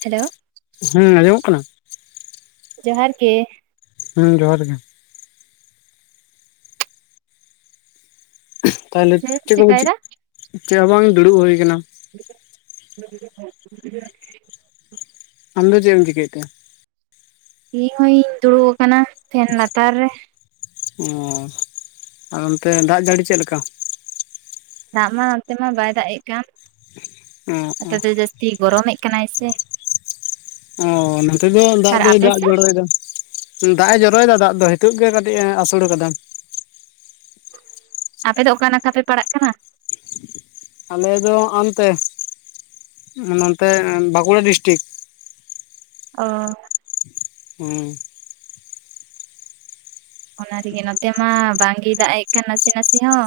Hello ᱦᱩᱸ ᱟᱸᱡᱚᱢᱚᱜ ᱠᱟᱱᱟ ᱡᱚᱦᱟᱨ ᱜᱮ ᱦᱮᱸ ᱡᱚᱦᱟᱨ ᱜᱮᱼᱼ ᱛᱟᱦᱚᱞᱮ ᱮᱢ ᱪᱮᱫ ᱠᱚ ᱪᱮᱫ ᱪᱮᱠᱟᱭᱮᱫᱟ? ᱪᱮᱫ ᱦᱚᱸ ᱵᱟᱝ ᱫᱩᱲᱩᱵ ᱦᱩᱭ ᱠᱟᱱᱟ [inaudible] ᱟᱢ ᱫᱚ ᱪᱮᱫ ᱮᱢ ᱪᱤᱠᱟᱹᱭᱮᱫ ᱛᱮᱼᱼ ᱤᱧ ᱦᱚᱸᱧ ᱤᱧ ᱫᱩᱲᱩᱵ ᱟᱠᱟᱱᱟ ᱯᱷᱮᱱ ᱞᱟᱛᱟᱨ ᱨᱮ ᱚ ᱟᱨ ᱚᱱᱛᱮ ᱫᱟᱜ ᱡᱟᱹᱲᱤ ᱪᱮᱫ ᱞᱮᱠᱟᱼᱼ ᱫᱟᱜ ᱢᱟ ᱱᱚᱱᱛᱮ ᱢᱟ ᱵᱟᱭ ᱫᱟᱜ ᱮᱫ ᱠᱟᱱ ᱚ ᱱᱚᱛᱮ ᱫᱚ ᱡᱟᱹᱥᱛᱤ ᱜᱚᱨᱚᱢ ᱮᱫ ᱠᱟᱱᱟᱭ ᱥᱮᱼᱼ ᱚ ᱱᱚᱛᱮ ᱫᱚ ᱫᱟᱜ ᱟᱨ ᱫᱚᱭ ᱟᱯᱮ ᱫᱟᱜ ᱥᱮᱫ ᱡᱚᱨᱚᱭ ᱮᱫᱟ ᱫᱟᱜ ᱮ ᱡᱚᱨᱚᱭ ᱮᱫᱟ ᱫᱟᱜ ᱫᱚ ᱱᱤᱛᱚᱜ ᱜᱮ ᱠᱟᱹᱴᱤᱡ ᱮ ᱟᱹᱥᱩᱞ ᱟᱠᱟᱫᱟ ᱟᱯᱮ ᱫᱚ ᱚᱠᱟ ᱱᱟᱠᱷᱟ ᱯᱮ ᱯᱟᱲᱟᱜ ᱠᱟᱱᱟ ᱟᱞᱮ ᱫᱚ ᱱᱟᱦᱟᱱ ᱛᱮ ᱱᱚᱱᱛᱮ ᱵᱟᱸᱠᱩᱲᱟ ᱰᱤᱥᱴᱤᱠ ᱚ ᱦᱩᱸ ᱚᱱᱟ ᱨᱮ ᱜᱮ ᱱᱚᱛᱮ ᱢᱟ ᱵᱟᱝᱜᱮᱭ ᱫᱟᱜ ᱮᱫ ᱠᱟᱱ ᱱᱟᱥᱮ ᱱᱟᱥᱮ ᱦᱚᱸᱼᱼ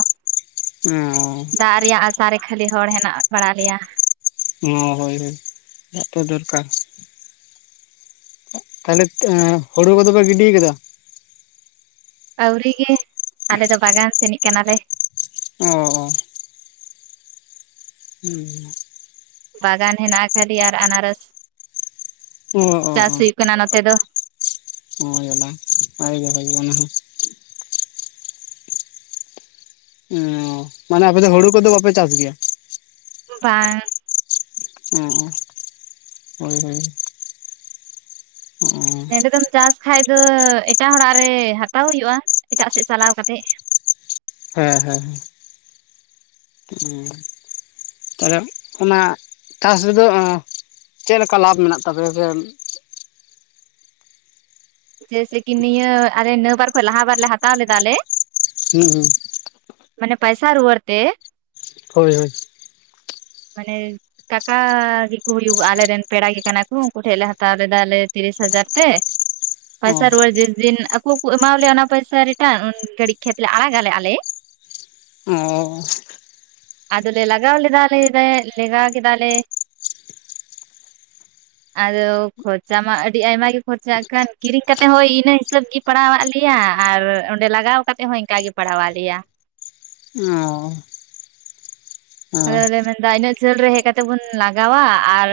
[unintelligible] ᱫᱟᱜ ᱨᱮᱭᱟᱜ ᱟᱥᱟᱨᱮ ᱠᱷᱟᱹᱞᱤ ᱦᱚᱲ ᱦᱮᱱᱟᱜ ᱵᱟᱲᱟ ᱞᱮᱭᱟ ᱚ ᱦᱳᱭ ᱦᱳᱭ ᱫᱟᱜ ᱛᱚ ᱫᱚᱨᱠᱟᱨᱼᱼ ᱛᱟᱦᱚᱞᱮ ᱦᱩᱲᱩ ᱠᱚ ᱫᱚ ᱯᱮ ᱜᱤᱰᱤ ᱟᱠᱟᱫᱟ ᱟᱹᱣᱨᱤ ᱜᱮ ᱟᱞᱮ ᱫᱚ ᱵᱟᱜᱟᱱ ᱥᱮᱱᱤᱡ ᱠᱟᱱᱟᱞᱮ ᱚ ᱦᱚᱼᱼ [unintelligible] ᱵᱟᱜᱟᱱ ᱦᱮᱱᱟᱜ-ᱟ ᱠᱷᱟᱹᱞᱤ ᱟᱨ ᱟᱱᱟᱨᱚᱥ᱾ ᱚ ᱚ ᱚ, [unintelligible] ᱱᱚᱛᱮ ᱫᱚ, [unintelligible] [unintelligible] ᱩᱸ ᱢᱟᱱᱮ ᱟᱯᱮ ᱫᱚ ᱦᱩᱲᱩ ᱠᱚᱫᱚ ᱵᱟᱯᱮ ᱪᱟᱥ ᱜᱮᱭᱟ? ᱵᱟᱝ᱾ ᱚ ᱦᱳᱭ ᱦᱳᱭ, ᱚᱸ ᱱᱚᱸᱰᱮ ᱫᱚᱢ ᱪᱟᱥ ᱠᱷᱟᱡ ᱫᱚ ᱮᱴᱟᱜ ᱦᱚᱲᱟᱜ ᱨᱮ ᱦᱟᱛᱟᱣ ᱦᱩᱭᱩᱜᱼᱟ ᱮᱴᱟᱜ ᱥᱮᱫ ᱪᱟᱞᱟᱣ ᱠᱟᱛᱮᱜ᱾ ᱦᱮᱸ ᱦᱮᱸ ᱦᱮᱸ ᱦᱩᱸ, ᱛᱟᱦᱞᱮ ᱚᱱᱟ ᱪᱟᱥ ᱨᱮᱫᱚ ᱪᱮᱫᱞᱮᱠᱟ ᱞᱟᱵᱷ ᱢᱮᱱᱟᱜ ᱛᱟᱯᱮᱭᱟ ᱟᱯᱮᱭᱟᱜ? ᱡᱮᱭᱥᱮ ᱠᱤ ᱱᱤᱭᱟᱹ ᱟᱞᱮ ᱱᱟᱹᱵᱟᱨ ᱠᱷᱚᱡ ᱞᱟᱦᱟ ᱵᱟᱨ ᱞᱮ ᱦᱟᱛᱟᱣ ᱞᱮᱫᱟᱞᱮ᱾ ᱦᱩᱸ ᱦᱩᱸ, ᱢᱟᱱᱮ ᱯᱟᱭᱥᱟ ᱨᱩᱣᱟᱹᱲ ᱛᱮ, ᱦᱳᱭ ᱦᱳᱭ᱾ ᱢᱟᱱᱮ, ᱠᱟᱠᱟ ᱜᱮᱠᱚ ᱦᱩᱭᱩᱜᱼᱟ ᱟᱞᱮᱨᱮᱱ ᱯᱮᱲᱟ ᱜᱮ ᱠᱟᱱᱟ ᱠᱚ ᱩᱱᱠᱩ ᱴᱷᱮᱡ ᱞᱮ ᱦᱟᱛᱟᱣ ᱞᱮᱫᱟᱞᱮ ᱛᱤᱨᱤᱥ ᱦᱟᱡᱟᱨ ᱛᱮ᱾ ᱚ ᱯᱚᱭᱥᱟ ᱨᱩᱣᱟᱹᱲ ᱡᱮᱥ ᱫᱤᱱ ᱟᱠᱚ ᱠᱚ ᱮᱢᱣᱟ ᱞᱮᱭᱟ ᱚᱱᱟ ᱯᱚᱭᱥᱟ ᱨᱤᱴᱟᱨᱱ ᱜᱷᱟᱹᱲᱤᱡ ᱠᱷᱮᱛ ᱞᱮ ᱟᱲᱟᱜᱟᱞᱮ ᱟᱞᱮ᱾ ᱚ, ᱟᱫᱚᱞᱮ ᱞᱟᱜᱟᱣ ᱞᱮᱫᱟᱞᱮ ᱞᱮᱜᱟᱣ ᱠᱮᱫᱟᱞ ᱞᱮ ᱟᱫᱚ ᱠᱷᱚᱨᱪᱟ ᱢᱟ ᱟᱹᱰᱤ ᱟᱭᱢᱟ ᱜᱮ ᱠᱷᱚᱨᱪᱟᱜ ᱠᱟᱱ ᱠᱤᱨᱤᱧ ᱠᱟᱛᱮ ᱦᱚᱸᱭ ᱤᱱᱟᱹ ᱦᱤᱥᱟᱹᱵ ᱜᱮ᱾ ᱯᱟᱲᱟᱣ ᱟᱫ ᱞᱮᱭᱟ ᱟᱨ ᱚᱸᱰᱮ ᱞᱟᱜᱟᱣ ᱠᱟᱛᱮᱫ ᱦᱚᱸ ᱤᱱᱠᱟᱹ ᱜᱮ ᱯᱟᱲᱟᱣᱟᱜ ᱞᱮᱭᱟ᱾ ᱚ, ᱚ ᱟᱫᱚᱞᱮ ᱢᱮᱱᱫᱟ ᱤᱱᱟᱹᱜ ᱡᱷᱟᱹᱞ ᱨᱮ ᱦᱮᱡ ᱠᱟᱛᱮᱫ ᱵᱚᱱ ᱞᱟᱜᱟᱣᱟ ᱟᱨ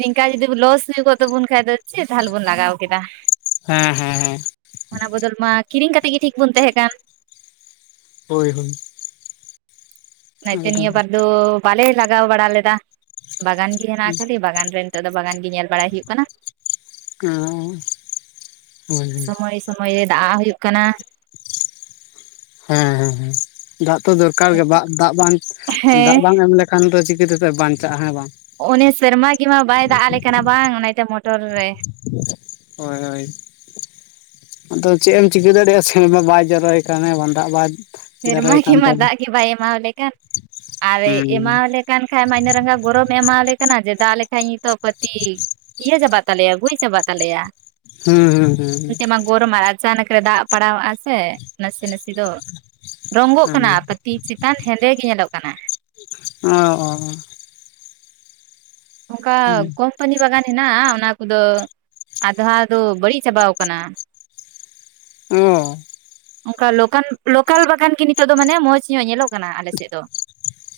ᱱᱤᱝᱠᱟ ᱡᱩᱚᱫᱤ ᱞᱚᱥ ᱦᱩᱭ ᱠᱚᱜ ᱛᱟᱵᱚᱱ ᱠᱷᱟᱡ ᱫᱚ ᱪᱮᱫ ᱛᱟᱦᱚᱞᱮ ᱵᱚᱱ ᱞᱟᱜᱟᱣ ᱠᱮᱫᱟ? ᱦᱮᱸ ᱦᱮᱸ ᱦᱮᱸ, ᱚᱱᱟ ᱵᱚᱫᱚᱞ ᱢᱟ ᱠᱤᱨᱤᱧ ᱠᱟᱛᱮ ᱜᱮ ᱴᱷᱤᱠ ᱵᱚᱱ ᱛᱟᱦᱮᱸ ᱠᱟᱱ᱾ ᱦᱳᱭ ᱦᱳᱭ᱾ ᱚᱱᱟᱛᱮ ᱮᱠᱫᱚᱢ ᱱᱤᱭᱟᱹ ᱵᱟᱨ ᱫᱚ ᱵᱟᱞᱮ ᱞᱟᱜᱟᱣ ᱵᱟᱲᱟ ᱞᱮᱫᱟ ᱵᱟᱜᱟᱱ ᱜᱮ ᱦᱮᱱᱟᱜᱼᱟ ᱠᱷᱟᱹᱞᱤ ᱵᱟᱜᱟᱱ ᱨᱮ ᱱᱤᱛᱚᱜ ᱫᱚ ᱵᱟᱜᱟᱱ ᱜᱮ ᱧᱮᱞ ᱵᱟᱲᱟᱭ ᱦᱩᱭᱩᱜᱜ ᱠᱟᱱᱟ᱾ ᱚ, ᱥᱚᱢᱚᱭ ᱥᱚᱢᱚᱭᱮ ᱫᱟᱜᱟᱜ ᱦᱩᱭᱩᱜ ᱠᱟᱱᱟ᱾ ᱦᱮᱸ ᱦᱮᱸ ᱦᱮᱸ, ᱫᱟᱜ ᱛᱚ ᱫᱚᱨᱠᱟᱨ ᱜᱮ ᱵᱟᱜ ᱫᱟᱜ ᱵᱟᱝ ᱫᱟᱜ ᱦᱮᱸ ᱵᱟᱝ ᱮᱢ ᱞᱮᱠᱷᱟᱱ ᱫᱚ ᱪᱤᱠᱟᱹᱛᱮᱫᱚ ᱵᱟᱧᱪᱟᱜᱼᱟ ᱦᱮᱸ ᱵᱟᱝ? ᱚᱱᱮ ᱥᱮᱨᱢᱟ ᱜᱮᱢᱟ ᱵᱟᱭ ᱫᱟᱜ ᱟᱞᱮ ᱠᱟᱱᱟ ᱵᱟᱝ ᱚᱱᱟᱛᱮ ᱢᱚᱴᱚᱨ ᱨᱮ [inaudible] ᱦᱳᱭ ᱦᱳᱭ᱾ ᱟᱫᱚ ᱪᱮᱫ ᱮᱢ ᱪᱤᱠᱟᱹ ᱫᱟᱲᱮᱭᱟᱜᱼᱟ ᱥᱮᱨᱢᱟ ᱵᱟᱭ ᱡᱚᱨᱚᱭ ᱠᱷᱟᱱ ᱦᱮᱸ ᱵᱟᱝ ᱫᱟᱜ ᱵᱟᱭ ᱥᱮᱨᱢᱟ ᱡᱚᱨᱚᱭ ᱠᱟᱱ ᱜᱮᱢᱟ ᱛᱟᱞᱮ ᱫᱟᱜ ᱜᱮ ᱵᱟᱭ ᱮᱢᱟ ᱟᱞᱮ ᱠᱟᱱ ᱟᱨᱮ ᱮᱢᱟ ᱦᱩᱸ ᱟᱞᱮ ᱠᱟᱱ ᱠᱷᱟᱱ ᱢᱟ ᱤᱱᱟᱹ ᱨᱟᱸᱜᱟᱣ ᱜᱚᱨᱚᱢᱮ ᱮᱢᱟᱣᱟᱞᱮ ᱠᱟᱱᱟ ᱡᱮ ᱫᱟᱜ ᱞᱮᱠᱟᱱ ᱱᱤᱛᱚᱜ ᱯᱟᱹᱛᱤ ᱤᱭᱟᱹ ᱪᱟᱵᱟᱜ ᱛᱟᱞᱮᱭᱟ ᱜᱚᱡ ᱪᱟᱵᱟᱜ ᱛᱟᱞᱮᱭᱟ᱾ ᱦᱩᱸ ᱦᱤᱸ ᱦᱩᱸ, ᱢᱤᱫᱴᱮᱡ ᱢᱟ ᱜᱚᱨᱚᱢ ᱟᱨ ᱟᱪᱟᱱᱟᱚᱠ ᱨᱮ ᱫᱟᱜ ᱯᱟᱲᱟᱣᱟᱜᱼᱟ ᱥᱮ ᱱᱟᱥᱮ ᱱᱟᱥᱮ ᱫᱚ᱾ ᱨᱚᱸᱜᱚᱜ ᱦᱩᱸ ᱠᱟᱱᱟ ᱯᱟᱹᱛᱤ ᱪᱮᱛᱟᱱ ᱦᱮᱸᱫᱮ ᱜᱮ ᱧᱮᱞᱚᱜ ᱠᱟᱱᱟ᱾ [unintelligible] ᱚᱱᱠᱟ ᱦᱩᱸ ᱠᱚᱢ ᱯᱟᱱᱤ ᱵᱟᱜᱟᱱ ᱦᱮᱱᱟᱜᱼᱟ ᱚᱱᱟ ᱠᱚᱫᱚ ᱟᱫᱷᱟ ᱫᱚ ᱵᱟᱹᱲᱤᱡ ᱪᱟᱵᱟᱣ ᱠᱟᱱᱟ᱾ ᱚ, ᱚᱱᱠᱟ ᱞᱳᱠᱟᱱ ᱞᱳᱠᱟᱞ ᱵᱟᱜᱟᱱ ᱜᱤ ᱱᱤᱛᱚᱜ ᱫᱚ ᱢᱟᱱᱮ ᱢᱚᱸᱡᱽ ᱧᱚᱜ ᱧᱮᱞᱚᱜ ᱠᱟᱱᱟ ᱟᱞᱮᱥᱮᱫ ᱫᱚ᱾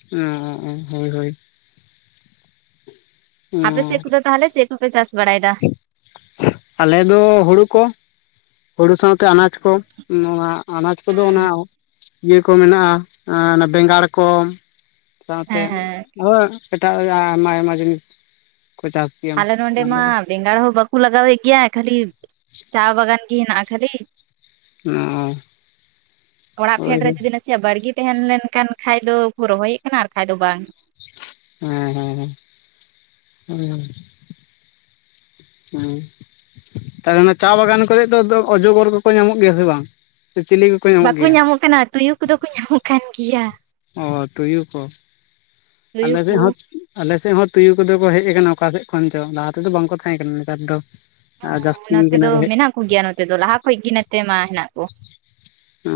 ᱦᱩᱸ ᱦᱩᱸ ᱦᱳᱭ ᱦᱳᱭ᱾ ᱚ ᱟᱯᱮᱥᱮᱫ ᱠᱚᱫᱚ ᱛᱟᱦᱚᱞᱮ ᱪᱮᱫ ᱠᱚᱯᱮ ᱪᱟᱥ ᱵᱟᱲᱟᱭ ᱫᱟ? ᱟᱞᱮ ᱫᱚ ᱦᱩᱬᱩ ᱠᱚ ᱦᱩᱲᱩ ᱥᱟᱶᱛᱮ ᱟᱱᱟᱡᱽ ᱠᱚ ᱱᱚᱣᱟ ᱟᱱᱟᱡᱽ ᱠᱚᱫᱚ ᱚᱱᱟ ᱤᱭᱟᱹ ᱠᱚ ᱢᱮᱱᱟᱜᱼᱟ ᱟ ᱚᱱᱟ ᱵᱮᱸᱜᱟᱲ ᱠᱚ ᱥᱟᱶᱛᱮ ᱦᱮᱸ ᱦᱮᱸ ᱦᱳ ᱮᱴᱟᱜ ᱟᱭᱢᱟ ᱟᱭᱢᱟ ᱡᱤᱱᱤᱥ ᱠᱚ ᱪᱟᱥ ᱜᱮᱭᱟ ᱟᱞᱮ ᱱᱚᱸᱰᱮ ᱢᱟ ᱵᱮᱸᱜᱟᱲ ᱦᱚᱸ ᱵᱟᱹᱠᱩ ᱞᱟᱜᱟᱣᱮᱫ ᱜᱮᱭᱟ ᱠᱷᱟᱹᱞᱤ ᱪᱟ ᱵᱟᱜᱟᱱ ᱜᱮ ᱦᱮᱱᱟᱜᱼᱟ ᱠᱷᱟᱹᱞᱤ᱾ ᱚ ᱚᱲᱟᱜ ᱦᱳᱭ ᱯᱷᱮᱰ ᱦᱳᱭ ᱨᱮ ᱦᱮᱸ ᱡᱩᱫᱤ ᱱᱟ ᱥᱮᱭᱟᱜ ᱵᱟᱹᱲᱜᱤ ᱛᱟᱦᱮᱸᱱ ᱞᱮᱱ ᱠᱷᱟᱱ ᱠᱷᱟᱡ ᱫᱚ ᱨᱚᱦᱚᱭᱮᱫ ᱠᱟᱱᱟ ᱟᱨ ᱠᱷᱟᱡ ᱫᱚ ᱵᱟᱝ᱾ ᱦᱮᱸ ᱦᱮᱸ ᱦᱮᱸ, ᱦᱩ, ᱦᱮᱸ, ᱛᱟᱦᱞᱮ ᱚᱱᱟ ᱪᱟ ᱵᱟᱜᱟᱱ ᱠᱚᱨᱮᱜ ᱫᱚ ᱟᱫᱚ ᱚᱡᱚᱜᱚᱨ ᱠᱚᱠᱚ ᱧᱟᱢᱚᱜ ᱜᱮᱭᱟ ᱥᱮ ᱵᱟᱝ᱾ ᱥᱮ ᱪᱤᱞᱤ ᱵᱟᱠᱩ ᱧᱟᱢᱚᱜ ᱠᱟᱱᱟ ᱛᱩᱭᱩ ᱠᱚᱫᱚ ᱠᱩ ᱧᱟᱢᱚᱜ ᱠᱟᱱ ᱜᱮᱭᱟ᱾ ᱚ ᱛᱩᱭᱩ ᱠᱚ, ᱛᱩᱭᱩ ᱟᱞᱮᱥᱮᱫ ᱠᱚ ᱦᱚᱸ ᱟᱞᱮ ᱥᱮᱫ ᱦᱚᱸ ᱛᱩᱭᱩ ᱠᱚᱫᱚ ᱠᱚ ᱦᱮᱡ ᱠᱟᱱᱟ ᱚᱠᱟ ᱥᱮᱫ ᱠᱷᱚᱱ ᱪᱚ, ᱞᱟᱦᱟ ᱛᱮᱫᱚ ᱵᱟᱝᱠᱚ ᱛᱟᱦᱮᱸ ᱠᱟᱱᱟ ᱱᱮᱛᱟᱨ ᱫᱚ ᱡᱟᱹᱥᱛᱤ ᱱᱚᱛᱮ ᱫᱚ ᱠᱟᱱᱟ ᱠᱚ ᱦᱮᱡ ᱢᱮᱱᱟᱜ ᱠᱚᱜᱮᱭᱟ ᱱᱚᱛᱮ ᱫᱚ ᱞᱟᱦᱟ ᱠᱷᱚᱡ ᱜᱮ ᱱᱚᱛᱮ ᱢᱟ ᱦᱮᱱᱟᱜ ᱠᱚ᱾ ᱚ,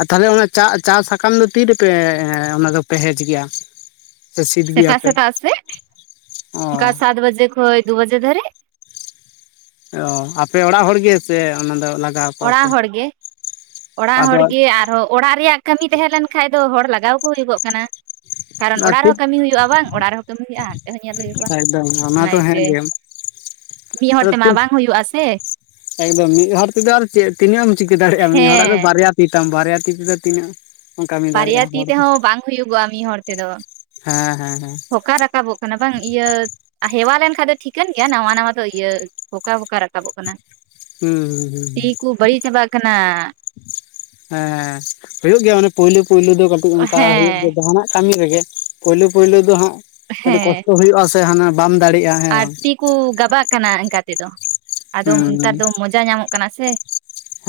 ᱟᱨ ᱛᱟᱦᱞᱮ ᱚᱱᱟ ᱪᱟ, ᱪᱟ ᱥᱟᱠᱟᱢ ᱫᱚ ᱛᱤ ᱨᱮᱯᱮ ᱚᱱᱟ ᱫᱚᱯᱮ ᱦᱮᱡᱽ ᱜᱮᱭᱟ? ᱥᱮ ᱥᱤᱫ ᱥᱮᱛᱟᱜ ᱜᱮᱭᱟᱯᱮ ᱥᱮᱛᱟᱜ ᱥᱮᱫ ᱚᱱᱠᱟ ᱚ ᱥᱟᱛ ᱵᱟᱡᱮ ᱠᱷᱚᱡ ᱫᱳ ᱵᱟᱡᱮ ᱫᱷᱟᱨᱤᱡ᱾ ᱚᱻ ᱟᱯᱮ ᱚᱲᱟᱜ ᱦᱚᱲ ᱜᱮ ᱥᱮ ᱚᱱᱟ ᱫᱚ ᱞᱟᱜᱟᱣ? ᱠᱚᱣᱟᱯᱮ? ᱚᱲᱟᱜ ᱦᱚᱲ ᱜᱮ, ᱚᱲᱟᱜ ᱦᱚᱲ ᱟᱫᱚ ᱜᱮ ᱟᱨᱦᱚᱸ ᱚᱲᱟᱜ ᱨᱮᱭᱟᱜ ᱠᱟᱹᱢᱤ ᱛᱟᱦᱮᱸ ᱞᱮᱱ ᱠᱷᱟᱡ ᱫᱚ ᱦᱚᱲ ᱞᱟᱜᱟᱣ ᱠᱚ ᱦᱩᱭ ᱠᱚᱜ ᱠᱟᱱᱟ᱾ ᱠᱟᱨᱚᱱ ᱚᱲᱟᱜ ᱴᱷᱤᱠ ᱨᱮᱦᱚᱸ ᱠᱟᱹᱢᱤ ᱦᱩᱭᱩᱜᱼᱟ ᱵᱟᱝ, ᱚᱲᱟᱜ ᱨᱮᱦᱚᱸ ᱠᱟᱹᱢᱤ ᱦᱩᱭᱩᱜᱼᱟ ᱦᱟᱱᱛᱮ ᱦᱚᱸ ᱧᱮᱞ ᱦᱩᱭᱩᱜᱚᱜᱼᱟ᱾ ᱮᱠᱫᱚᱢ ᱚᱱᱟ ᱫᱚ ᱦᱮᱸ ᱜᱮᱢ, ᱢᱤᱫ ᱦᱚᱲ ᱛᱮᱢᱟ ᱵᱟᱝ ᱦᱩᱭᱩᱼᱟ ᱥᱮ, ᱮᱠᱫᱚᱢ ᱢᱤᱫ ᱦᱚᱲ ᱛᱮᱫᱚ ᱟᱨ ᱪᱮ ᱛᱤᱱᱟᱹᱜ ᱮᱢ ᱪᱤᱠᱟᱹ ᱫᱟᱲᱮᱭᱟᱜᱼᱟ ᱢᱤᱫ ᱦᱚᱲᱟᱜ ᱫᱚ ᱦᱮᱸ ᱵᱟᱨᱭᱟ ᱛᱤ ᱛᱟᱢ ᱵᱟᱨᱭᱟ ᱛᱤ ᱛᱮᱫᱚ ᱛᱤᱱᱟᱹᱜ, ᱮᱢ ᱠᱟᱹᱢᱤ ᱵᱟᱨᱭᱟ ᱫᱟᱲᱮᱭᱟᱜᱼᱟ ᱛᱤ ᱦᱚᱲ ᱫᱚ᱾ ᱛᱮᱦᱚᱸ ᱵᱟᱝ ᱦᱩᱭᱩᱜᱚᱜᱼᱟ ᱢᱤᱫ ᱦᱚᱲ ᱛᱮᱫᱚ᱾ ᱦᱮᱸ ᱦᱮᱸ ᱦᱮᱸ ᱛᱷᱚᱠᱟ ᱨᱟᱠᱟᱵᱚᱜ ᱠᱟᱱᱟ ᱵᱟᱝ ᱤᱭᱟ ᱦᱮᱣᱟ ᱞᱮᱱᱠᱷᱟ ᱫᱚ ᱴᱷᱤᱠᱟᱹᱱ ᱜᱮᱭᱟ ᱱᱟᱣᱟ ᱱᱟᱣᱟ ᱫᱚ ᱤᱭᱟᱹ ᱵᱚᱠᱟ ᱵᱚᱠᱟ ᱨᱟᱠᱟᱵᱚᱜ ᱠᱟᱱᱟ᱾ ᱦᱩᱸ ᱦᱩᱸ ᱦᱩᱸ ᱛᱤ ᱠᱩ ᱵᱟᱹᱲᱤᱡ ᱪᱟᱵᱟᱜ ᱠᱟᱱᱟ, ᱦᱮᱸ ᱦᱩᱭᱩᱜ ᱜᱮᱭᱟ ᱚᱱᱮ ᱯᱳᱭᱞᱳ ᱯᱳᱭᱞᱳ ᱫᱚ ᱠᱟᱹᱡ ᱚᱱᱠᱟ ᱦᱩᱭᱩᱜ ᱦᱮᱸ ᱜᱮᱭᱟ ᱡᱟᱦᱟᱱᱟᱜ ᱠᱟᱹᱢᱤ ᱨᱮᱜᱮ ᱯᱩᱭᱞᱩ ᱯᱩᱭᱞᱩ ᱫᱚ ᱦᱟᱸᱜ ᱠᱟᱴᱤᱡ ᱦᱮᱸ ᱠᱚᱥᱴᱚ ᱦᱩᱭᱩᱜᱼᱟ ᱥᱮ ᱦᱟᱱᱟ ᱵᱟᱢ ᱫᱟᱲᱮᱜᱼᱟ᱾ ᱟᱨ ᱛᱤ ᱠᱩ ᱜᱟᱵᱟᱜ ᱠᱟᱱᱟ ᱮᱝᱠᱟ ᱛᱮᱫᱚ, ᱟᱫᱚ ᱦᱩᱸ ᱱᱮᱛᱟᱨ ᱫᱚ ᱢᱚᱡᱟ ᱧᱟᱢᱚᱜ ᱠᱟᱱᱟ ᱥᱮ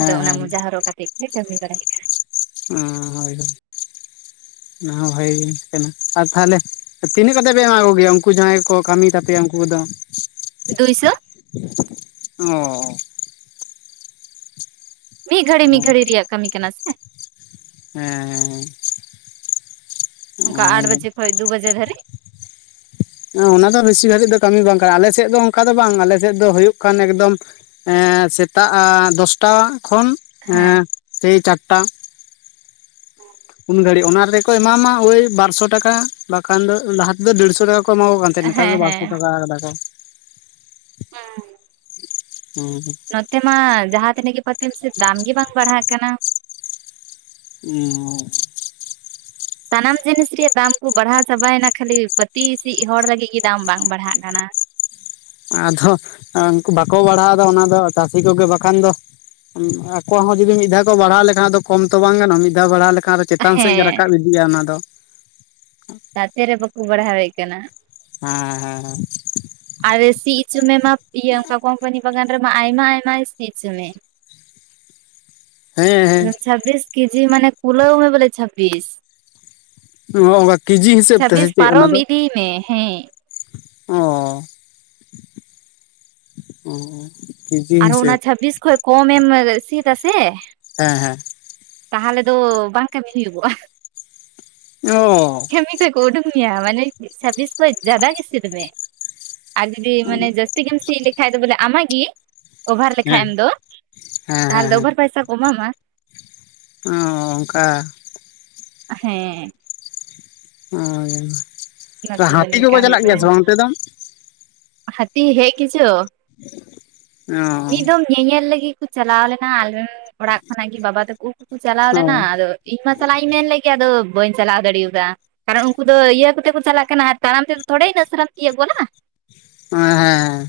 ᱟᱫᱚ ᱚᱱᱟ ᱢᱚᱡᱟ ᱦᱮᱸ ᱦᱚᱨᱚᱜ ᱠᱟᱛᱮ ᱛᱮᱫ ᱜᱮ ᱠᱟᱹᱢᱤ ᱵᱟᱲᱟ ᱦᱩᱭᱩᱜ ᱠᱟᱱᱟ᱾ ᱚ ᱦᱳᱭᱳᱭ ᱚᱱᱟ ᱦᱚᱸ ᱵᱷᱟᱜᱤ ᱜᱮ ᱠᱟᱱᱟ, ᱟᱨ ᱛᱟᱦᱚᱞᱮ ᱛᱤᱱᱟᱹᱜ ᱠᱟᱛᱮᱫ ᱯᱮ ᱮᱢᱟ ᱠᱚ ᱜᱮᱭᱟ ᱩᱱᱠᱩ ᱡᱟᱦᱟᱸᱭ ᱠᱚ ᱠᱟᱹᱢᱤ ᱛᱟᱯᱮᱭᱟ ᱩᱱᱠᱩ ᱫᱚ? ᱫᱩᱭᱥᱚ᱾ ᱚ᱾ ᱢᱤᱫ ᱜᱷᱟᱹᱲᱤ ᱢᱤᱫ ᱜᱷᱟᱹᱲᱤ ᱨᱮᱭᱟᱜ ᱠᱟᱹᱢᱤ ᱠᱟᱱᱟ ᱥᱮ᱾ ᱦᱮᱸ ᱦᱮᱸ ᱦᱮᱸ᱾ ᱱᱚᱠᱟ ᱟᱴ ᱵᱟᱡᱮ ᱠᱷᱚᱡ ᱫᱩ ᱵᱟᱡᱮ ᱫᱷᱟᱹᱨᱤᱡ᱾ ᱚᱱᱟ ᱫᱚ ᱵᱤᱥᱤ ᱵᱷᱟᱜᱤᱡ ᱫᱚ ᱠᱟᱹᱢᱤ ᱫᱟ ᱵᱟᱝ ᱠᱟᱱᱟ ᱟᱞᱮ ᱥᱮᱫ ᱫᱚ ᱚᱱᱠᱟ ᱫᱚ ᱵᱟᱝ ᱟᱞᱮᱥᱮᱫ ᱫᱚ ᱦᱩᱭᱩᱜᱜ ᱠᱟᱱ ᱮᱠᱫᱚᱢ ᱮ ᱥᱮᱛᱟᱜ ᱫᱚᱥᱴᱟ ᱠᱷᱚᱱ ᱦᱮᱸ ᱥᱮᱭ ᱪᱟᱴᱴᱟ᱾ ᱩᱱ ᱜᱷᱲᱹᱤ ᱚᱱᱟ ᱨᱮᱠᱚ ᱮᱢᱟᱢᱟ ᱚᱭ ᱵᱟᱨᱥᱚ ᱴᱟᱠᱟ ᱵᱟᱠᱷᱟᱱ ᱫᱚ ᱞᱟᱦᱟ ᱛᱮᱫᱚ ᱰᱮᱲᱥᱚ ᱴᱟᱠᱟ ᱠᱚ ᱮᱢᱟ ᱠᱚ ᱠᱟᱱ ᱱᱮᱛᱟᱨ ᱦᱮᱸ ᱫᱚ ᱦᱮᱸ ᱵᱟᱨᱥᱚ ᱴᱟᱠᱟ ᱠᱟᱫᱟ ᱠᱚ, ᱦᱩᱸ᱾ ᱱᱚᱛᱮ ᱢᱟ ᱡᱟᱦᱟᱸ ᱛᱤᱱᱟᱹᱜ ᱜᱮ ᱯᱟᱹᱛᱤᱢ ᱥᱮ ᱫᱟᱢ ᱜᱮ ᱵᱟᱝ ᱵᱟᱲᱦᱟᱜ ᱠᱟᱱᱟ᱾ ᱚᱸ᱾ ᱥᱟᱱᱟᱢ ᱡᱤᱱᱤᱥ ᱨᱮᱭᱟᱜ ᱫᱟᱢ ᱠᱚ ᱵᱟᱲᱦᱟᱣ ᱪᱟᱵᱟᱭᱮᱱᱟ ᱠᱷᱟᱹᱞᱤ ᱯᱟᱹᱛᱤᱥᱤᱜ ᱦᱚᱲ ᱞᱟᱹᱜᱤᱫ ᱜᱮ ᱫᱟᱢ ᱵᱟᱝ ᱵᱟᱲᱦᱟᱜ ᱠᱟᱱᱟ᱾ ᱟᱫᱚ ᱩᱱᱠᱩ ᱵᱟᱠᱚ ᱵᱟᱲᱦᱟᱣᱫᱟ ᱚᱱᱟ ᱫᱚ ᱪᱟᱹᱥᱤ ᱠᱚᱜᱮ ᱵᱟᱠᱷᱟᱱ ᱫᱚ ᱟᱠᱚ ᱟᱜ ᱦᱚᱸ ᱡᱩᱫᱤ ᱢᱤᱫ ᱫᱷᱟᱣ ᱠᱚ ᱵᱟᱲᱦᱟᱣ ᱞᱮᱠᱷᱟᱱ ᱫᱚ ᱠᱚᱢ ᱛᱚ ᱵᱟᱝ ᱜᱟᱱᱼᱟ ᱢᱤᱫᱷᱟᱣ ᱵᱟᱲᱦᱟᱣ ᱞᱮᱠ ᱨᱮ ᱪᱮᱛᱟᱱ ᱥᱮᱫ ᱜᱮ ᱦᱮᱸ ᱨᱟᱠᱟᱵ ᱤᱫᱤᱜᱼᱟ ᱚᱱᱟ ᱫᱚ᱾ ᱠᱟᱪᱮ ᱨᱮ ᱵᱟᱠᱚ ᱵᱟᱲᱦᱟᱣᱮᱫ ᱠᱟᱱᱟ᱾ ᱦᱮᱸ ᱦᱮᱸ ᱦᱮᱸ᱾ ᱟᱨ ᱥᱤ ᱚᱪᱚ ᱢᱮᱢᱟ ᱚᱱᱠᱟ ᱠᱢᱯᱟᱱᱤ ᱵᱟᱜᱟᱱ ᱨᱮᱢᱟ ᱟᱭᱢᱟ ᱟᱭᱢᱟ ᱥᱤ ᱚᱪᱚ ᱢᱮ᱾ ᱦᱮᱸ ᱦᱮᱸ᱾ ᱪᱷᱟᱵᱤᱥ ᱠᱮᱡᱤ ᱢᱟᱱᱮ ᱠᱩᱞᱟᱹᱣ ᱢᱮ ᱵᱚᱞᱮ ᱪᱷᱟᱹᱵᱤᱥ᱾ ᱚ ᱚᱱᱠᱟ ᱠᱮᱡᱤ ᱦᱤᱥᱟᱹᱵ ᱛᱮ ᱥᱮ ᱪᱷᱟᱵᱵᱤᱥ ᱪᱮᱫ ᱚᱱᱟ ᱯᱟᱨᱚᱢ ᱫᱚ? ᱤᱫᱤᱭ ᱦᱮᱸ᱾ ᱚ ᱚ᱾ ᱠᱮᱡᱤ ᱟᱨᱚ ᱚᱱᱟ ᱦᱤᱥᱟᱹᱵ ᱪᱷᱟᱵᱤᱥ ᱠᱷᱚᱱ ᱠᱚᱢᱮ ᱮᱢ ᱥᱤ ᱮᱫᱟ ᱥᱮ ᱦᱮᱸ ᱦᱮᱸ᱾ ᱛᱟᱦᱚᱞᱮ ᱫᱚ ᱵᱟᱝ ᱠᱟᱹᱢᱤ ᱦᱩᱭᱩᱜᱚᱜᱼᱟ᱾ ᱚ᱾ ᱠᱟᱹᱢᱤ ᱠᱷᱚᱡ ᱠᱚ ᱩᱰᱩᱠ ᱢᱮᱭᱟ, ᱢᱟᱱᱮ ᱪᱷᱟᱵᱤᱥ ᱠᱷᱚᱡ ᱡᱟᱫᱟ ᱜᱮ ᱥᱤᱫ ᱢᱮ᱾ ᱟᱨ ᱡᱩᱫᱤ ᱦᱮᱸ ᱢᱟᱱᱮ ᱡᱟᱹᱥᱛᱤ ᱜᱮᱢ ᱥᱤ ᱞᱮᱠᱷᱟᱡ ᱫᱚ ᱵᱚᱞᱮ ᱟᱢ ᱜᱮ ᱚᱵᱷᱟᱨ ᱞᱮᱠᱷᱟ ᱮᱢ ᱫᱚ, ᱦᱮᱸ ᱛᱟᱦᱚᱞᱮ ᱫᱚ ᱦᱮᱸ ᱚᱵᱷᱟᱨ ᱯᱟᱭᱥᱟ ᱠᱚ ᱮᱢᱟᱢᱟ᱾ ᱚ ᱚᱱᱠᱟ᱾ ᱦᱮᱸ᱾ ᱚ ᱱᱚᱛᱮ ᱫᱚ ᱦᱟᱹᱛᱤ ᱫᱚᱠᱚ ᱱᱤᱝᱠᱟ ᱪᱟᱞᱟᱜ ᱜᱮᱭᱟ ᱥᱮ ᱵᱟᱝ ᱚᱱᱛᱮ ᱫᱚ? ᱦᱟᱛᱤ ᱦᱮᱡ ᱜᱮᱪᱚ᱾ ᱚ᱾ ᱧᱮᱧᱮᱞ ᱞᱟᱹᱜᱤᱫ ᱠᱚ ᱪᱟᱞᱟᱣ ᱞᱮᱱᱟ ᱟᱞᱮ ᱨᱮᱱ ᱚᱲᱟᱜ ᱠᱷᱚᱱᱟᱜ ᱜᱮ ᱵᱟᱵᱟ ᱛᱟᱠᱚ᱾ ᱠᱩ ᱪᱟᱞᱟᱣ ᱞᱮᱱᱟ ᱟᱫᱚ ᱤᱧ ᱢᱟ ᱪᱟᱞᱟᱜ ᱤᱧ ᱢᱮᱱ ᱞᱮᱫ ᱜᱮ ᱟᱫᱚ ᱵᱟᱹᱧ ᱪᱟᱞᱟᱣ ᱫᱟᱲᱮᱟᱫᱟ ᱠᱟᱨᱚᱱ ᱩᱱᱠᱩ ᱫᱚ ᱤᱭᱟᱹ ᱠᱚ ᱛᱮ ᱠᱚ ᱪᱟᱞᱟᱜ ᱠᱟᱱᱟ ᱟᱨ ᱛᱟᱲᱟᱢ ᱛᱮᱫᱚ ᱛᱷᱚᱲᱮ ᱤᱱᱟᱹᱥᱟᱨᱟᱢ ᱛᱤᱭᱚᱜ ᱜᱚᱱᱟ᱾ ᱚ ᱦᱮᱸ ᱦᱮᱸ᱾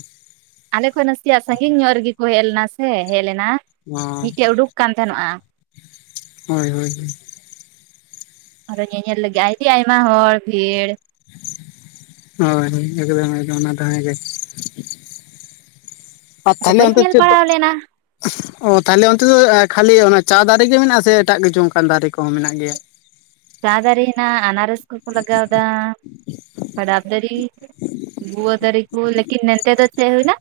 ᱟᱞᱮ ᱠᱷᱚᱱ ᱱᱟᱥᱮᱭᱟᱜ ᱥᱟᱺᱜᱤᱧ ᱧᱚᱜ ᱨᱮᱜᱮ ᱠᱚ ᱦᱮᱡ ᱞᱮᱱᱟ ᱥᱮ ᱦᱮᱡ ᱞᱮᱱᱟ, ᱚ ᱢᱤᱫᱴᱮᱡ ᱩᱰᱩᱠ ᱠᱟᱱ ᱛᱟᱦᱮᱱᱚᱜᱼᱟ᱾ ᱦᱚᱭ ᱦᱚᱭ ᱦᱚᱭ᱾ ᱟᱨᱚ ᱧᱮᱧᱮᱞ ᱞᱟᱹᱜᱤᱫ ᱟᱹᱰᱤ ᱟᱭᱢᱟ ᱦᱚᱲ ᱵᱷᱤᱲ᱾ ᱦᱳᱭ [unintelligible] ᱚᱱᱟ ᱫᱚ ᱦᱮᱜᱮ᱾ ᱟᱨ ᱟᱫᱚ ᱛᱟᱦᱚᱞᱮ ᱵᱟᱹᱧ ᱚᱱᱛᱮ ᱧᱮᱞ ᱪᱮᱫ ᱫᱚ᱾ ᱯᱟᱲᱟᱣ ᱞᱮᱱᱟ ᱚ ᱛᱟᱦᱞᱮ ᱚᱱᱛᱮ ᱫᱚ ᱠᱷᱟᱹᱞᱤ ᱚᱱᱟ ᱪᱟ ᱫᱟᱨᱮ ᱜᱮ ᱢᱮᱱᱟᱜᱼᱟ ᱥᱮ ᱮᱴᱟᱜ ᱠᱤᱪᱷᱩ ᱚᱱᱠᱟᱱ ᱫᱟᱨᱮ ᱠᱚ ᱢᱮᱱᱟᱜ ᱜᱮᱭᱟ᱾᱾ [inaudible] ᱪᱟ ᱫᱟᱹᱨᱤ ᱦᱮᱱᱟᱜ-ᱟ ᱟᱱᱟᱨᱚᱥ ᱠᱚᱠᱚ ᱞᱟᱜᱟᱣ ᱮᱫᱟ ᱰᱟᱵᱽ ᱫᱟᱹᱨᱤ ᱜᱩᱣᱟ ᱫᱟᱹᱨᱤ ᱠᱚ ᱞᱮᱠᱤᱱ ᱱᱮᱱᱛᱮ ᱫᱚ ᱪᱮᱫ ᱦᱩᱭ ᱮᱱᱟ᱾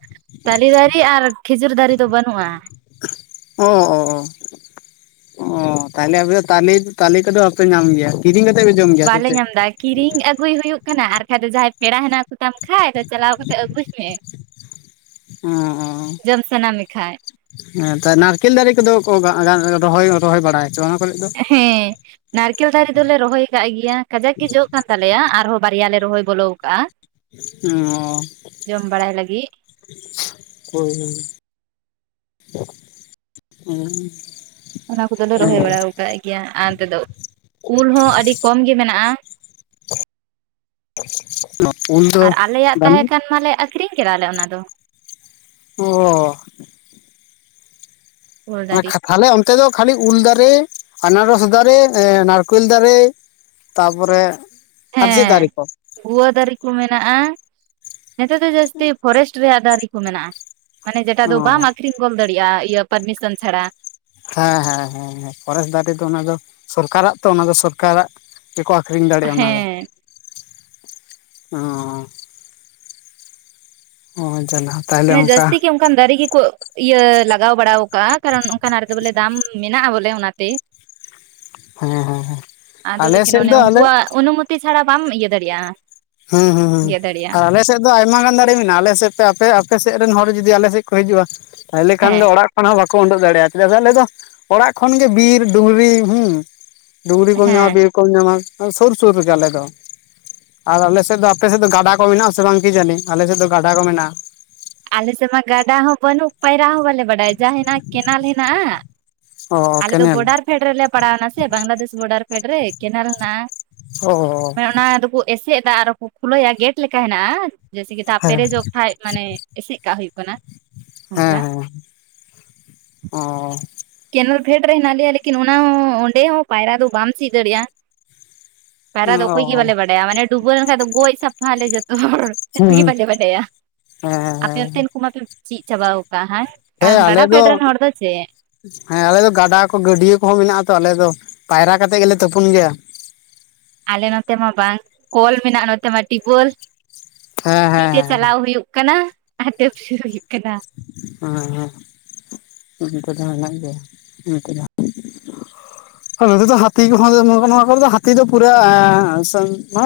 ᱛᱟᱞᱮ ᱫᱟᱨᱤ ᱟᱨ ᱠᱷᱤᱡᱩᱨ ᱫᱟᱨᱤ ᱫᱚ ᱵᱟᱹᱱᱩᱜᱼᱟ᱾ ᱚᱻᱚᱻᱚᱻᱚᱻ ᱛᱟᱦᱚᱞᱮ ᱟᱯᱮ ᱫᱚ ᱛᱟᱞᱮ ᱛᱟᱞᱮ ᱠᱚᱫᱚ ᱵᱟᱯᱮ ᱧᱟᱢ ᱜᱮᱭᱟ᱾ ᱠᱤᱨᱤᱧ ᱠᱟᱛᱮ ᱯᱮ ᱡᱚᱢ᱾ ᱜᱮᱭᱟ ᱥᱮ ᱵᱟᱞᱮ ᱪᱮᱫ ᱧᱟᱢ ᱫᱟ ᱮᱠ ᱠᱤᱨᱤᱧ ᱟᱹᱜᱩᱭ ᱦᱩᱭᱩᱜ ᱠᱟᱱᱟ ᱟᱨᱠᱷᱟᱡ ᱫᱚ ᱡᱟᱦᱟᱸᱭ ᱯᱮᱲᱟ ᱦᱮᱱᱟᱜ ᱠᱚᱛᱟᱢ ᱠᱷᱟᱡ ᱪᱟᱞᱟᱣ ᱠᱟᱛᱮ ᱟᱹᱜᱩᱭ ᱢᱮ᱾ ᱚᱻᱚᱻ᱾ ᱡᱚᱢ ᱥᱟᱱᱟ ᱢᱮᱠᱷᱟᱡ ᱦᱮᱸ [unintelligible] ᱱᱟᱨᱠᱮᱞ ᱫᱟᱨᱮ ᱠᱚᱫᱚ ᱠᱚ ᱜᱟᱜ ᱨᱚᱦᱚᱭ ᱨᱚᱦᱚᱭ ᱵᱟᱲᱟᱭ ᱪᱚ ᱚᱱᱟ ᱠᱚᱨᱮ ᱫᱚ᱾ ᱦᱮᱸᱻ᱾ ᱱᱟᱲᱠᱮᱞ ᱫᱟᱨᱮ ᱫᱚᱞᱮ ᱨᱚᱦᱚᱭ ᱟᱠᱟᱟᱜ ᱱᱟᱨᱠᱮᱞ ᱫᱟᱲᱮ ᱫᱚᱞᱮ ᱨᱚᱦᱚᱭ ᱟᱠᱟᱫ ᱜᱮᱭᱟ ᱠᱟᱡᱟᱠ ᱜᱮ ᱡᱚᱜ ᱠᱟᱱ ᱛᱟᱞᱮᱭᱟ ᱟᱨᱦᱚᱸ ᱵᱟᱨᱭᱟ ᱞᱮ ᱨᱚᱦᱚᱭ ᱵᱚᱞᱚ ᱟᱠᱟᱜᱼᱟ᱾ ᱚᱻ᱾ ᱡᱚᱢ ᱵᱟᱲᱟᱭ ᱞᱟᱹᱜᱤᱫ ᱦᱳᱭ ᱦᱳᱭ ᱦᱩᱸᱻ᱾ ᱚᱱᱟ ᱠᱚᱫᱚ ᱞᱮ ᱨᱚᱦᱚᱭ ᱵᱟᱲᱟᱭ ᱟᱠᱟᱫ ᱜᱮᱭᱟ ᱟᱨ ᱚᱱᱛᱮ ᱫᱚ ᱩᱞ ᱦᱚᱸ ᱟᱹᱰᱤ ᱠᱚᱢ ᱜᱮ ᱢᱮᱱᱟᱜᱼᱟ᱾ ᱩᱞ ᱫᱚ ᱟᱨ ᱟᱞᱮᱭᱟᱜ ᱛᱟᱦᱮᱸ ᱵᱟᱹᱱᱩᱜ ᱠᱟᱱ ᱢᱟᱞᱮ ᱟᱠᱷᱨᱤᱧ ᱠᱮᱫᱟᱞᱮ ᱚᱱᱟ ᱫᱚ᱾ ᱚᱻ᱾ ᱩᱞ ᱫᱟᱨᱮ [unintelligible] ᱛᱟᱦᱞᱮ ᱚᱱᱛᱮ ᱫᱚ ᱠᱷᱟᱞᱞᱤ ᱩᱞ ᱫᱟᱨᱮ ᱟᱱᱟᱨᱚᱥ ᱫᱟᱨᱮ ᱱᱟᱲᱠᱮᱞ ᱫᱟᱨᱮ᱾ ᱛᱟᱨ ᱯᱚᱨᱮ ᱟᱨ ᱪᱮᱫ ᱫᱟᱨᱮ ᱦᱮᱸ ᱠᱚ᱾ ᱜᱩᱣᱟᱹ ᱫᱟᱨᱮ ᱠᱚ ᱢᱮᱱᱟᱜᱼᱟ ᱱᱮᱛᱟᱨ ᱫᱚ ᱡᱟᱹᱥᱛᱤ ᱯᱷᱚᱨᱮᱥᱴ ᱨᱮᱭᱟᱜ ᱫᱟᱨᱮ ᱠᱚ ᱢᱮᱱᱟᱜᱼᱟ᱾ ᱢᱟᱱᱮ ᱡᱮᱴᱟ ᱚ ᱫᱚ ᱵᱟᱢ ᱟᱠᱷᱨᱤᱧ ᱜᱚᱫ ᱫᱟᱲᱮᱭᱟᱜᱼᱟ ᱤᱭᱟᱹ ᱯᱟᱨᱢᱤᱥᱚᱱ ᱪᱷᱟᱲᱟ᱾ ᱦᱮᱸ ᱦᱮᱸ ᱦᱮᱸᱦᱮᱸ ᱯᱷᱚᱨᱮᱥᱴ ᱫᱟᱨᱮ ᱫᱚ ᱚᱱᱟ ᱫᱚ ᱥᱚᱨᱠᱟᱨᱟᱜ ᱛᱚ ᱚᱱᱟ ᱫᱚ ᱥᱚᱨᱠᱟᱨᱟᱜ᱾ [unintelligible] ᱟᱠᱷᱨᱤᱧ ᱫᱟᱲᱮᱭᱟᱜᱼᱟ ᱚᱱᱟ ᱫᱚ ᱦᱮᱸ ᱚᱻ᱾ ᱚᱻ ᱡᱟᱞᱟ᱾ ᱛᱟᱦᱚᱞᱮ ᱢᱟᱱᱮ ᱚᱱᱠᱟ ᱡᱟᱥᱛᱤ ᱜᱮ ᱩᱱᱠᱩ᱾ ᱚᱱᱠᱟᱱ ᱫᱟᱨᱮ ᱜᱮᱠᱩ ᱤᱭᱟᱹ ᱞᱟᱜᱟᱣ ᱵᱟᱲᱟ ᱠᱟᱜᱼᱟ ᱠᱟᱨᱚᱱ ᱚᱱᱠᱟᱱᱟᱜ ᱨᱮᱫᱚ ᱵᱚᱞᱮ ᱫᱟᱢ ᱢᱮᱱᱟᱜᱼᱟ ᱵᱚᱞᱮ ᱚᱱᱟ ᱛᱮ᱾ ᱦᱮᱸ ᱦᱮᱸ ᱦᱮᱸ ᱟᱫᱚ ᱟᱞᱮ ᱞᱮᱠᱤᱱ ᱥᱮᱫ ᱚᱱᱮ ᱫᱚ ᱟᱞᱮ᱾ ᱩᱱᱠᱩᱣᱟᱜ ᱚᱱᱩᱢᱚᱛᱤ ᱪᱷᱟᱲᱟ ᱵᱟᱢ ᱤᱭᱟᱹ ᱫᱟᱲᱮᱭᱟᱜᱼᱟ᱾ ᱦᱩᱸ ᱦᱩᱸ ᱦᱩᱸ ᱜᱮᱫ ᱟᱨ ᱫᱟᱲᱮᱭᱟᱜᱼᱟ ᱟᱞᱮ ᱥᱮᱫ᱾ ᱟᱭᱢᱟ ᱜᱟᱱ ᱫᱟᱲᱮ ᱢᱮᱱᱟᱜᱼᱟ ᱟᱞᱮ ᱥᱮᱫ ᱛᱮ ᱟᱯᱮ ᱟᱯᱮ ᱥᱮᱫ ᱨᱮᱱ ᱦᱚᱲ ᱡᱩᱫᱤ ᱟᱞᱮ ᱥᱮᱫ ᱠᱚ ᱦᱤᱡᱩᱜᱼᱟ᱾ ᱛᱟᱦᱚᱞᱮ ᱠᱷᱟᱱ ᱫᱚ ᱦᱮᱸ ᱚᱲᱟᱜ ᱠᱷᱚᱱ ᱦᱚᱸ ᱛᱟᱦᱟᱞᱮ ᱠᱷᱟᱱ ᱫᱚ ᱚᱲᱟᱜ ᱠᱷᱟᱱᱟᱜ ᱵᱟᱠᱚ ᱩᱰᱩᱜ ᱫᱟᱲᱮᱭᱟᱜᱼᱟ ᱛᱟᱦᱟᱞᱮ ᱫᱚ ᱚᱲᱟᱜ ᱠᱷᱚᱱ ᱜᱮ ᱵᱤᱨ ᱰᱩᱝᱨᱤ ᱦᱩᱸ᱾ ᱰᱩᱝᱨᱤ ᱠᱚᱢ ᱧᱟᱢᱟ ᱦᱮᱸ ᱵᱤᱨ ᱠᱚᱢ ᱧᱟᱢᱟ ᱥᱩᱨ ᱥᱩᱨ ᱨᱮᱜᱮ ᱟᱞᱮ ᱫᱚ᱾ ᱟᱨ ᱟᱞᱮ ᱥᱮᱫ ᱫᱚ ᱟᱨ ᱟᱯᱮ ᱥᱮᱫ ᱫᱚ ᱜᱟᱰᱟ ᱠᱚ ᱢᱮᱱᱟᱜᱼᱟ ᱥᱮ ᱵᱟᱝ ᱠᱤ ᱡᱟᱱᱤ ᱟᱞᱮ ᱥᱮᱫ ᱫᱚ ᱜᱟᱰᱟ ᱠᱚ ᱢᱮᱱᱟᱜᱼᱟ᱾ ᱟᱞᱮ ᱥᱮᱫ ᱢᱟ ᱜᱟᱰᱟ ᱦᱚᱸ ᱵᱟᱹᱱᱩᱜ ᱯᱟᱭᱨᱟ ᱦᱚᱸ ᱵᱟᱞᱮ ᱵᱟᱰᱟᱭᱟ ᱡᱟ ᱦᱮᱱᱟᱜ ᱠᱮᱱᱮᱞ ᱦᱮᱱᱟᱜᱼᱟ᱾ ᱚ ᱟᱞᱮ ᱫᱚ ᱠᱮᱱᱮᱞ ᱵᱚᱰᱟᱨ ᱯᱷᱮᱰ ᱨᱮᱞᱮ ᱯᱟᱲᱟᱣ ᱮᱱᱟ ᱥᱮ ᱵᱟᱝᱞᱟᱫᱮᱥ ᱵᱚᱰᱟᱨ ᱯᱷᱮᱰ ᱨᱮ ᱠᱮᱱᱮᱞ ᱦᱮᱱᱟᱜ-ᱟ᱾ ᱚ ᱢᱟᱱᱮ ᱚᱱᱟ ᱫᱚᱠᱚ ᱮᱥᱮᱫ ᱮᱫᱟ ᱟᱨᱦᱚ ᱠᱚ ᱠᱷᱩᱞᱟᱹᱭᱟ ᱜᱮᱴ ᱞᱮᱠᱟ ᱦᱮᱱᱟᱜᱼᱟ ᱡᱮᱥᱮ ᱠᱤ ᱫᱟᱜ ᱦᱮᱸ ᱯᱮᱨᱮᱡᱚᱜ᱾ ᱦᱟᱡ ᱢᱟᱱᱮ ᱮᱥᱮᱫ ᱠᱟᱜ ᱦᱩᱭᱩᱜ ᱠᱟᱱᱟ᱾ ᱚᱱᱠᱟ ᱦᱮᱸᱻ ᱦᱮᱸᱻ ᱚᱸᱻ᱾ ᱠᱮᱱᱮᱞ ᱯᱷᱮᱰ ᱨᱮ ᱦᱮᱱᱟᱜ ᱞᱮᱭᱟ ᱞᱮᱠᱤᱱ ᱚᱱᱟ ᱦᱚᱸ ᱚᱸᱰᱮ ᱦᱚᱸ ᱯᱟᱭᱨᱟ ᱫᱚ ᱵᱟᱢ ᱪᱤᱫ ᱫᱟᱲᱮᱭᱟᱜᱼᱟ᱾ ᱯᱟᱭᱨᱟ ᱫᱚ ᱚ ᱚᱠᱚᱭ ᱜᱮ ᱵᱟᱞᱮ ᱵᱟᱰᱟᱭᱟ ᱢᱟᱱᱮ ᱰᱩᱵᱟᱹ ᱞᱮᱱᱠᱷᱟᱱ ᱫᱚ ᱜᱚᱡ ᱥᱟᱯᱷᱟ ᱟᱞᱮ ᱡᱚᱛᱚ ᱦᱚᱲ᱾ ᱦᱩᱸ ᱚᱠᱚᱭ ᱜᱮ ᱦᱩᱸ ᱵᱟᱞᱮ ᱵᱟᱰᱟᱭᱟ ᱦᱮᱸ ᱟᱯᱮ ᱦᱮᱸ ᱚᱱ ᱛᱮ ᱠᱩᱢᱟ ᱯᱮ᱾ ᱪᱤᱫ ᱪᱟᱵᱟ ᱟᱠᱟᱜ ᱦᱟᱭ ᱦᱮᱸ ᱠᱟᱨᱚᱱ ᱜᱟᱰᱟ ᱟᱞᱮ ᱯᱷᱮᱰ ᱨᱮᱱ ᱦᱚᱲ ᱫᱚ ᱪᱮᱫ᱾ ᱦᱮᱸ ᱟᱞᱮ ᱫᱚ ᱜᱟᱰᱟ ᱠᱚ, ᱜᱟᱹᱰᱤᱭᱟᱹ ᱠᱚᱦᱚᱸ ᱢᱮᱱᱟᱜᱛᱚ ᱟᱞᱮ ᱫᱚ ᱯᱟᱭᱨᱟ ᱠᱟᱛᱮᱜ ᱜᱮᱞᱮ ᱛᱩᱯᱩᱱ ᱜᱮᱭᱟ ᱾ ᱟᱞᱮ ᱱᱚᱛᱮ ᱢᱟ ᱵᱟᱝ ᱠᱚᱞ ᱢᱮᱱᱟᱜᱼᱟ ᱴᱤᱯᱚᱞ ᱾ ᱦᱮᱸ ᱛᱤ ᱦᱮᱸ ᱛᱮ ᱦᱮᱸ ᱪᱟᱞᱟᱣ ᱦᱩᱭᱩᱜ ᱠᱟᱱᱟ ᱟᱴᱚᱯ ᱥᱩᱨᱩ ᱦᱩᱭᱩᱜ ᱠᱟᱱᱟ ᱾ ᱦᱮᱸ ᱦᱮᱸ ᱩᱞ ᱠᱩ ᱫᱚ ᱢᱮᱱᱟᱜ ᱜᱮᱭᱟ ᱩᱞ ᱠᱩ ᱫᱚ ᱱᱚᱛᱮ ᱫᱚ ᱦᱟᱹᱛᱤ ᱠᱚᱦᱚᱸ ᱱᱚᱣᱟ ᱠᱚᱨᱮ ᱦᱟᱹᱛᱤ ᱫᱚ ᱯᱩᱨᱟᱹ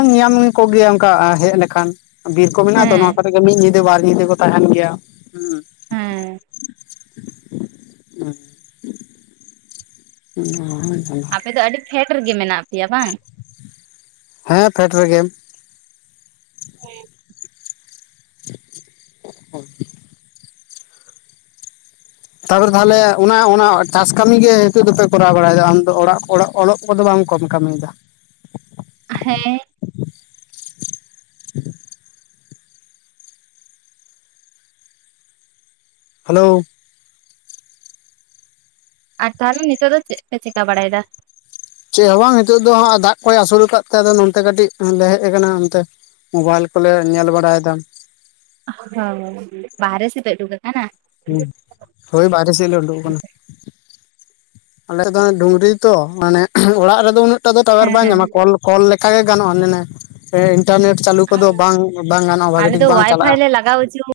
[unintelligible] ᱧᱟᱢ ᱾ ᱠᱚ ᱜᱮ ᱚᱱᱠᱟ ᱦᱮᱡ ᱞᱮᱠᱷᱟᱱ ᱾ ᱵᱤᱨ ᱠᱚ ᱢᱮᱱᱟᱜ-ᱟ ᱛᱚ ᱦᱮᱸ ᱱᱚᱶᱟ ᱠᱚᱨᱮ ᱜᱮ ᱢᱤᱫ ᱧᱤᱫᱟᱹ, ᱵᱟᱨ ᱧᱤᱫᱟᱹ ᱠᱚ ᱛᱟᱦᱮᱱ ᱜᱮᱭᱟ ᱦᱮᱸ ᱾ ᱦᱮᱸ [unintelligible] [inaudible] ᱟᱯᱮ ᱫᱚ ᱟᱹᱰᱤ ᱯᱷᱮᱰ ᱨᱮᱜᱮ ᱢᱮᱱᱟᱜ ᱯᱮᱭᱟ ᱵᱟᱝ? ᱦᱮᱸ ᱯᱷᱮᱰ ᱨᱮᱜᱮᱢ ᱾ ᱦᱮᱸ ᱾ [unintelligible] ᱛᱟᱯᱚᱨᱮ ᱛᱟᱦᱚᱞᱮ ᱚᱱᱟ, ᱚᱱᱟ ᱴᱟᱥ ᱠᱟᱹᱢᱤ ᱜᱮ ᱱᱤᱛᱚᱜ ᱫᱚᱯᱮ ᱠᱚᱨᱟᱣ ᱵᱟᱲᱟᱭᱮᱫᱟ? ᱟᱢᱫᱚ ᱚᱲᱟᱜ ᱚᱲᱟᱜ ᱚᱞᱚᱜ ᱾ ᱠᱚ ᱫᱚ ᱵᱟᱝ ᱠᱚᱢ ᱠᱟᱹᱢᱤᱭᱮᱫᱟ? ᱦᱮᱸ ᱾ [inaudible] ᱦᱮᱞᱳ ᱾ ᱟᱨ ᱛᱟᱦᱚᱞᱮ ᱱᱤᱛᱚᱜ ᱫᱚ ᱪᱮᱫ ᱯᱮ ᱪᱮᱠᱟ ᱵᱟᱲᱟᱭᱮᱫᱟ? ᱪᱮᱫ ᱦᱚᱸ ᱵᱟᱝ ᱱᱤᱛᱚᱜ ᱫᱚ ᱦᱟᱸᱜ ᱫᱟᱜ ᱠᱚᱭ ᱦᱟᱹᱥᱩᱨ ᱟᱠᱟᱫ ᱛᱮ ᱟᱫᱚ ᱱᱚᱛᱮ ᱠᱟᱹᱴᱤᱡ ᱞᱮ ᱦᱮᱡ ᱟᱠᱟᱱᱟ ᱚᱱᱛᱮ ᱾ ᱢᱚᱵᱟᱭᱤᱞ ᱠᱚᱞᱮ ᱧᱮᱞ ᱵᱟᱲᱟᱭᱮᱫᱟ ᱾ ᱦᱚ ᱵᱟᱦᱨᱮ ᱥᱮᱫ ᱯᱮ ᱩᱰᱩᱠ ᱟᱠᱟᱱᱟ? ᱦᱮᱸ ᱦᱚᱭ ᱵᱟᱦᱨᱮ ᱥᱮᱫ ᱞᱮ ᱩᱰᱩᱠ ᱟᱠᱟᱱᱟ ᱾ ᱟᱞᱮ ᱫᱚ ᱰᱩᱝᱨᱤ ᱛᱚ ᱢᱟᱱᱮ ᱚᱲᱟᱜ ᱨᱮᱫᱚ ᱩᱱᱟᱹᱜ ᱾ ᱱᱤᱛᱚᱜ ᱫᱚ ᱴᱟᱣᱟᱨ ᱦᱮᱸ ᱵᱟᱭ ᱦᱮᱸ ᱧᱟᱢᱟ ᱠᱚᱞ, ᱠᱚᱞ ᱞᱮᱠᱟ ᱜᱮ ᱜᱟᱱᱚᱜᱼᱟ ᱦᱟᱹᱱᱤ ᱱᱟᱹᱭ ᱤᱱᱴᱟᱨᱱᱮᱴ ᱾ ᱪᱟᱹᱞᱩ ᱠᱚᱫᱚ ᱵᱟᱝ ᱜᱟᱱᱚᱜᱼᱟ ᱵᱷᱟᱜᱤ ᱟᱞᱮ ᱴᱷᱤᱠ ᱫᱚ ᱵᱟᱝ ᱪᱟᱞᱟᱜᱼᱟ ᱳᱣᱟᱭᱯᱷᱟᱭ ᱾ ᱞᱮ ᱞᱟᱜᱟᱣ ᱦᱚᱪᱚ